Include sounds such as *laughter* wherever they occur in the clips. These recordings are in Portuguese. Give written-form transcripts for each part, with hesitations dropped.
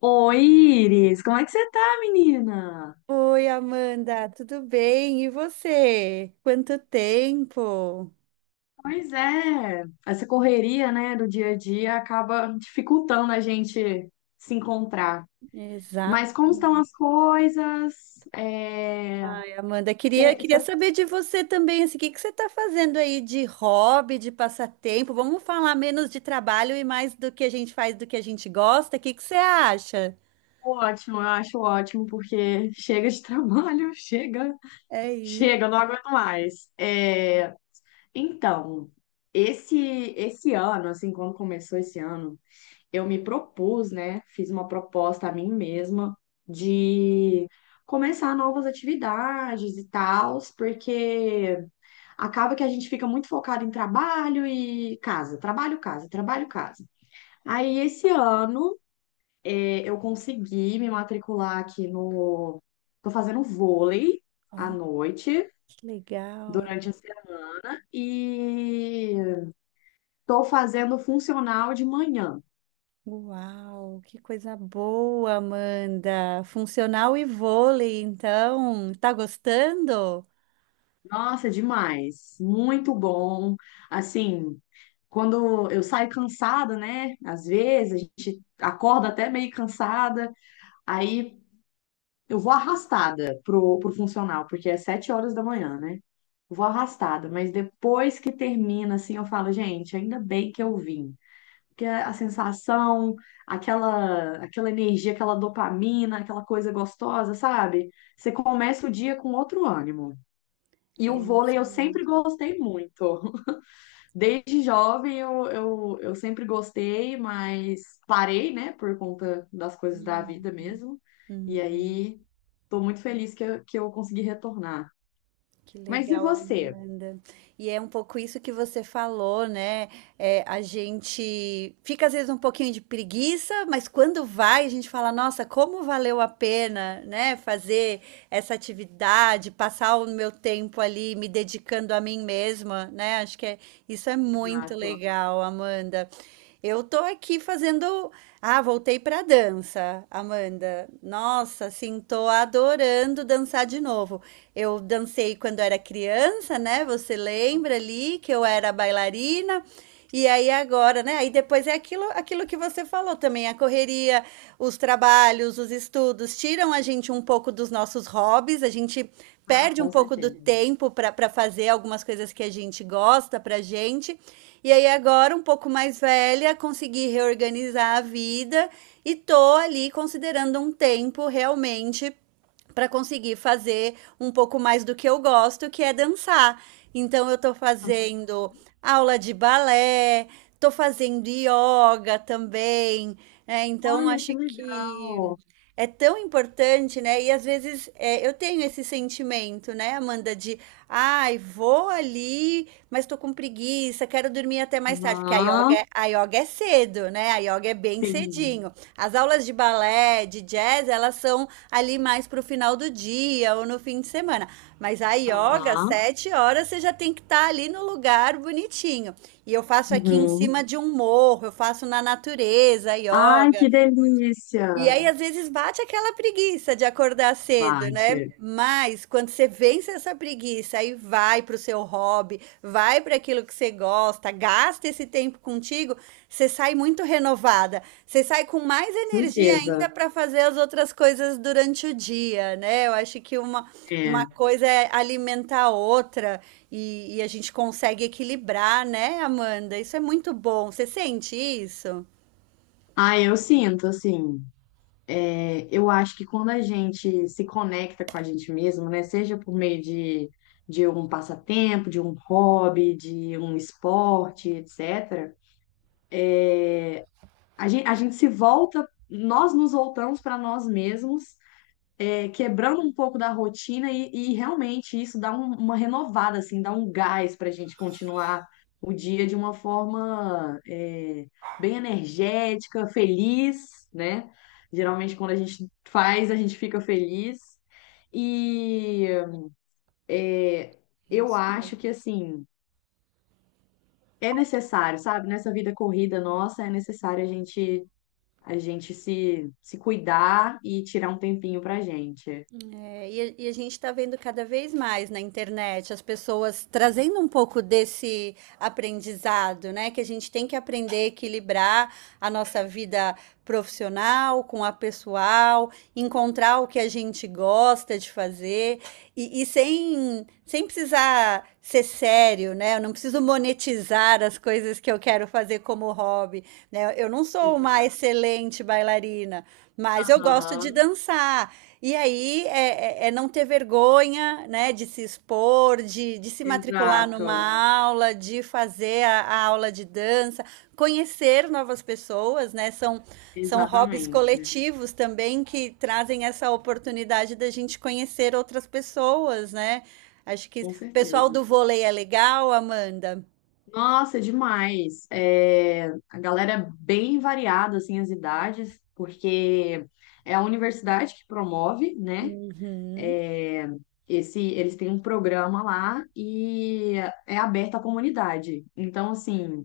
Oi, Iris, como é que você tá, menina? Oi, Amanda, tudo bem? E você? Quanto tempo? Pois é, essa correria, né, do dia a dia acaba dificultando a gente se encontrar. Mas como estão Exatamente. as coisas? É... Ai, Amanda, queria, Cê, cê... queria tá saber de você também, assim, o que que você está fazendo aí de hobby, de passatempo? Vamos falar menos de trabalho e mais do que a gente faz, do que a gente gosta? O que que você acha? ótimo, eu acho ótimo, porque *laughs* chega de trabalho, *laughs* chega, É isso. chega, eu não aguento mais. Então, esse, esse ano, assim, quando começou esse ano, eu me propus, né? Fiz uma proposta a mim mesma de começar novas atividades e tals, porque acaba que a gente fica muito focado em trabalho e casa, trabalho, casa, trabalho, casa. Aí esse ano eu consegui me matricular aqui no. Tô fazendo vôlei à Oh, noite, que legal. durante a semana, e tô fazendo funcional de manhã. Uau, que coisa boa, Amanda. Funcional e vôlei, então. Tá gostando? Nossa, é demais. Muito bom. Assim, quando eu saio cansada, né? Às vezes a gente acorda até meio cansada, aí eu vou arrastada pro funcional, porque é 7 horas da manhã, né? Eu vou arrastada, mas depois que termina, assim, eu falo, gente, ainda bem que eu vim. Porque a sensação, aquela energia, aquela dopamina, aquela coisa gostosa, sabe? Você começa o dia com outro ânimo. E o É vôlei isso eu sempre mesmo. gostei muito. Desde jovem eu sempre gostei, mas parei, né, por conta das coisas da Uhum. vida mesmo. E Hum. aí tô muito feliz que eu consegui retornar. Que Mas e legal, você? Amanda. E é um pouco isso que você falou, né? É, a gente fica às vezes um pouquinho de preguiça, mas quando vai, a gente fala, nossa, como valeu a pena, né? Fazer essa atividade, passar o meu tempo ali me dedicando a mim mesma, né? Acho isso é muito Exato. legal, Amanda. Eu tô aqui fazendo. Ah, voltei pra dança, Amanda. Nossa, assim, tô adorando dançar de novo. Eu dancei quando era criança, né? Você lembra ali que eu era bailarina? E aí agora, né? Aí depois é aquilo, aquilo que você falou também, a correria, os trabalhos, os estudos tiram a gente um pouco dos nossos hobbies, a gente Ah, perde um com pouco do certeza. tempo para fazer algumas coisas que a gente gosta pra gente. E aí agora, um pouco mais velha, consegui reorganizar a vida e tô ali considerando um tempo realmente para conseguir fazer um pouco mais do que eu gosto, que é dançar. Então eu tô fazendo aula de balé, tô fazendo yoga também, né, então Olha, acho que que legal. é tão importante, né? E às vezes eu tenho esse sentimento, né, Amanda, de ai, vou ali, mas tô com preguiça, quero dormir até mais tarde, porque a yoga, Aham, a yoga é cedo, né? A yoga é bem sim. cedinho. As aulas de balé, de jazz, elas são ali mais pro final do dia ou no fim de semana. Mas a yoga, Aham. 7 horas, você já tem que estar ali no lugar bonitinho. E eu faço aqui em Uhum. cima de um morro, eu faço na natureza, Ai, yoga. que delícia. E aí, às vezes, bate aquela preguiça de acordar cedo, né? Bate, Mas quando você vence essa preguiça, aí vai para o seu hobby, vai para aquilo que você gosta, gasta esse tempo contigo, você sai muito renovada. Você sai com mais energia ainda certeza. para fazer as outras coisas durante o dia, né? Eu acho que uma É. coisa é alimentar a outra e a gente consegue equilibrar, né, Amanda? Isso é muito bom. Você sente isso? Ah, eu sinto, assim. É, eu acho que quando a gente se conecta com a gente mesmo, né, seja por meio de um passatempo, de um hobby, de um esporte, etc., a gente se volta, nós nos voltamos para nós mesmos quebrando um pouco da rotina e realmente isso dá uma renovada, assim, dá um gás para a gente continuar o dia de uma forma bem energética, feliz, né? Geralmente quando a gente faz, a gente fica feliz. E é, É eu isso. acho que assim é necessário, sabe? Nessa vida corrida nossa é necessário a gente se cuidar e tirar um tempinho pra gente. É, e a gente está vendo cada vez mais na internet as pessoas trazendo um pouco desse aprendizado, né? Que a gente tem que aprender a equilibrar a nossa vida profissional com a pessoal, encontrar o que a gente gosta de fazer e sem precisar ser sério, né? Eu não preciso monetizar as coisas que eu quero fazer como hobby, né? Eu não sou uma Exato. excelente bailarina, mas eu gosto de dançar. E aí é não ter vergonha, né, de se expor, de se matricular Exato, numa aula, de fazer a aula de dança, conhecer novas pessoas, né? São, são hobbies exatamente, coletivos também que trazem essa oportunidade da gente conhecer outras pessoas, né? Acho que o com pessoal certeza. do vôlei é legal, Amanda. Nossa, é demais. É, a galera é bem variada, assim, as idades, porque é a universidade que promove, né? Uhum. É, eles têm um programa lá e é aberto à comunidade. Então, assim,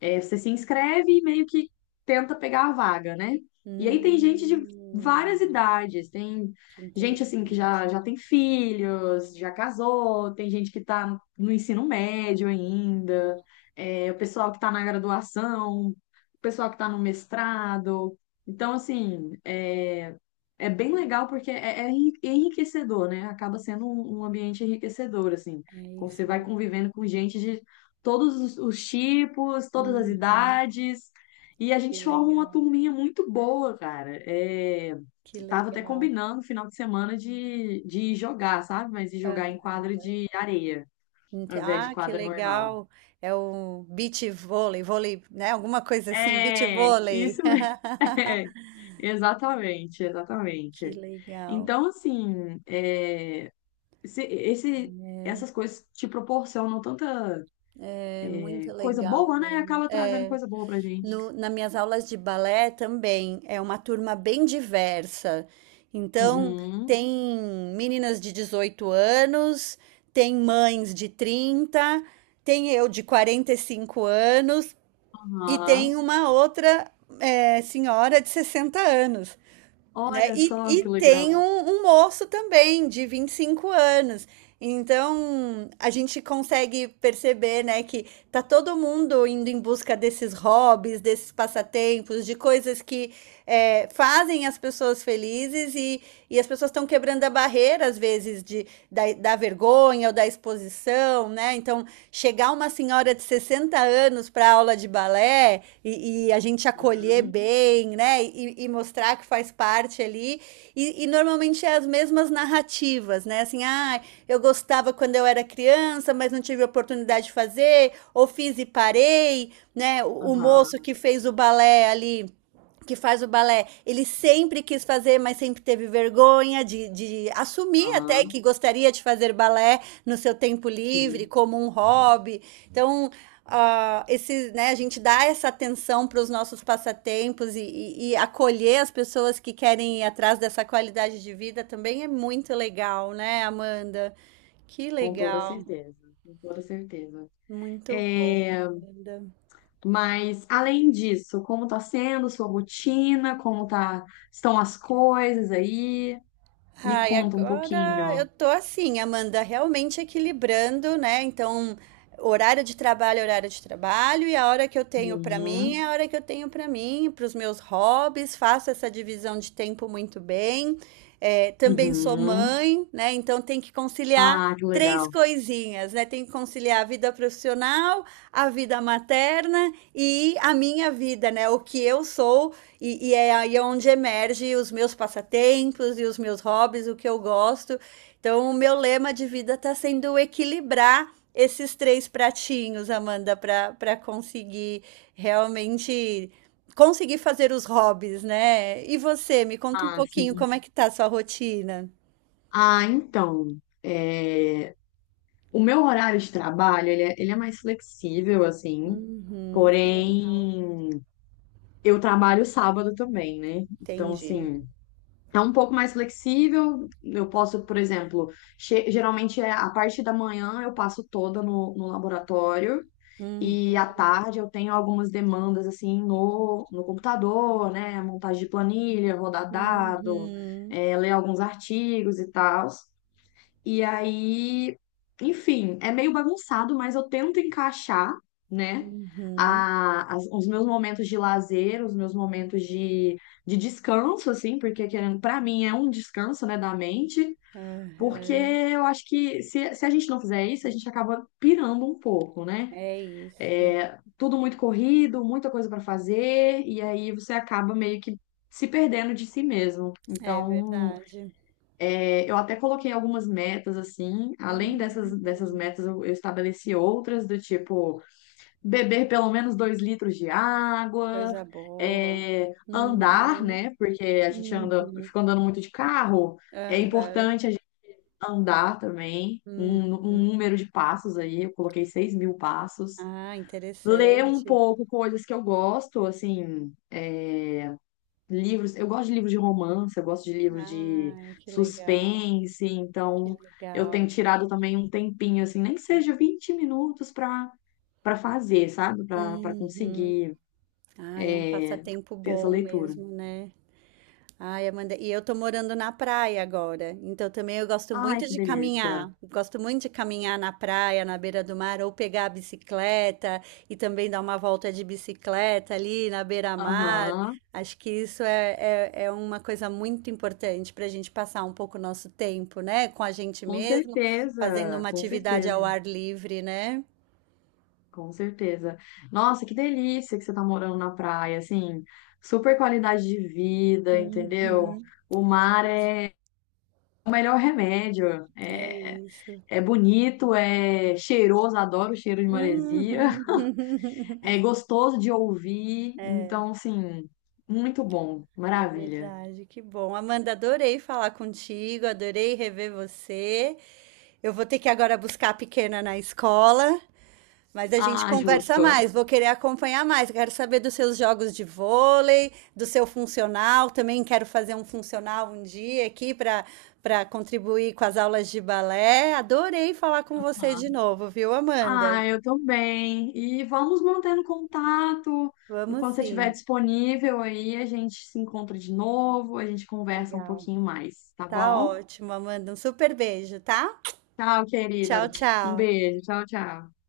é, você se inscreve e meio que tenta pegar a vaga, né? E aí tem gente de Hum, várias idades, tem que gente assim que interessante. Já tem filhos, já casou, tem gente que tá no ensino médio ainda, é, o pessoal que tá na graduação, o pessoal que tá no mestrado. Então, assim, é bem legal porque é enriquecedor, né? Acaba sendo um ambiente enriquecedor, assim. É Você isso vai convivendo mesmo. com gente de todos os tipos, todas as Uhum, idades. E a que gente forma uma legal. turminha muito boa, cara. É, Que tava até legal. combinando final de semana de ir jogar, sabe? Mas de Hã. jogar em quadra de areia, Ente ao invés de ah, que quadra normal. legal. É o vôlei, né, alguma coisa assim, beach É, vôlei. isso mesmo. *laughs* *laughs* É, exatamente, Que exatamente. legal. Então, assim, é, se- esse, essas coisas te proporcionam tanta É muito coisa legal boa, né? mesmo. Acaba trazendo É, coisa boa pra gente. no na minhas aulas de balé também, é uma turma bem diversa. Então, uhum, Uhum. tem meninas de 18 anos, tem mães de 30, tem eu de 45 anos, e tem Aham. uma outra senhora de 60 anos, né? Olha E, só e que legal. tem um moço também de 25 anos. Então, a gente consegue perceber, né, que tá todo mundo indo em busca desses hobbies, desses passatempos, de coisas que fazem as pessoas felizes e as pessoas estão quebrando a barreira, às vezes, da vergonha ou da exposição, né? Então, chegar uma senhora de 60 anos para aula de balé e a gente acolher Uhum. bem, né? E mostrar que faz parte ali. E normalmente é as mesmas narrativas, né? Assim, ah, eu gostava quando eu era criança, mas não tive oportunidade de fazer, ou fiz e parei, né? O moço Aham. que fez o balé ali que faz o balé, ele sempre quis fazer, mas sempre teve vergonha de assumir até Aham. que gostaria de fazer balé no seu tempo livre, Sim, como um hobby. Então, esse, né, a gente dá essa atenção para os nossos passatempos e acolher as pessoas que querem ir atrás dessa qualidade de vida também é muito legal, né, Amanda? Que com toda legal. certeza. Com toda certeza. Muito bom, É, Amanda. mas além disso, como tá sendo sua rotina? Como tá, estão as coisas aí? Me Ai, conta um agora pouquinho. eu tô assim, Amanda, realmente equilibrando, né? Então, horário de trabalho, é horário de trabalho, e a hora que eu tenho pra mim Uhum. é a hora que eu tenho pra mim, para os meus hobbies, faço essa divisão de tempo muito bem. É, também sou Uhum. mãe, né? Então tem que conciliar Ah, que três legal. coisinhas, né? Tem que conciliar a vida profissional, a vida materna e a minha vida, né? O que eu sou e é aí onde emerge os meus passatempos e os meus hobbies, o que eu gosto. Então, o meu lema de vida está sendo equilibrar esses três pratinhos, Amanda, para conseguir realmente conseguir fazer os hobbies, né? E você, me conta um Ah, pouquinho sim. como é que tá a sua rotina? Ah, então, é, o meu horário de trabalho, ele é mais flexível, assim. Uhum, que legal. Porém, eu trabalho sábado também, né? Então, Entendi. assim, é um pouco mais flexível. Eu posso, por exemplo, geralmente é a parte da manhã eu passo toda no laboratório Uhum, e à tarde eu tenho algumas demandas, assim, no computador, né? Montagem de planilha, rodar dado, uhum, ler alguns artigos e tal. E aí, enfim, é meio bagunçado, mas eu tento encaixar, né? uhum, Os meus momentos de lazer, os meus momentos de descanso, assim, porque querendo, para mim é um descanso, né, da mente, porque aham. eu acho que se a gente não fizer isso, a gente acaba pirando um pouco, né? É isso. É, tudo muito corrido, muita coisa para fazer, e aí você acaba meio que se perdendo de si mesmo. É Então. verdade. Eu até coloquei algumas metas assim, além Hum, dessas metas, eu estabeleci outras do tipo beber pelo menos 2 litros de água, coisa boa. é, andar, Uhum, né? Porque a gente anda, uhum, fica andando muito de carro, é aham, importante a gente andar também, hum. Um número de passos aí, eu coloquei 6 mil passos, Ah, ler um interessante. pouco coisas que eu gosto, assim livros. Eu gosto de livros de romance, eu gosto de livros de Ai, que legal, suspense, que então eu legal. tenho tirado também um tempinho, assim, nem que seja 20 minutos para fazer, sabe? Para Uhum. conseguir Ah, é um é, passatempo ter essa bom leitura. mesmo, né? Ai, Amanda, e eu tô morando na praia agora, então também eu gosto Ai, muito que de delícia! caminhar. Gosto muito de caminhar na praia, na beira do mar, ou pegar a bicicleta e também dar uma volta de bicicleta ali na beira-mar. Aham, Acho que isso é uma coisa muito importante para a gente passar um pouco o nosso tempo, né? Com a gente com mesmo, fazendo certeza, uma com atividade certeza, ao ar livre, né? com certeza. Nossa, que delícia que você tá morando na praia, assim, super qualidade de vida, entendeu? Uhum, O mar é o melhor remédio. é, é isso. É bonito, é cheiroso, adoro o cheiro de maresia. Uhum. *laughs* É gostoso de ouvir, então, assim, muito bom, É maravilha. verdade, que bom. Amanda, adorei falar contigo, adorei rever você. Eu vou ter que agora buscar a pequena na escola, mas a gente Ah, Ju, conversa gostou. mais. Vou querer acompanhar mais. Quero saber dos seus jogos de vôlei, do seu funcional. Também quero fazer um funcional um dia aqui para contribuir com as aulas de balé. Adorei falar com você de novo, viu, Ah, Amanda? eu também. E vamos mantendo contato. Vamos Quando você estiver sim. disponível aí, a gente se encontra de novo, a gente conversa um Legal. pouquinho mais, tá Tá bom? ótimo, Amanda. Um super beijo, tá? Tchau, querida. Tchau, Um tchau. beijo. Tchau, tchau.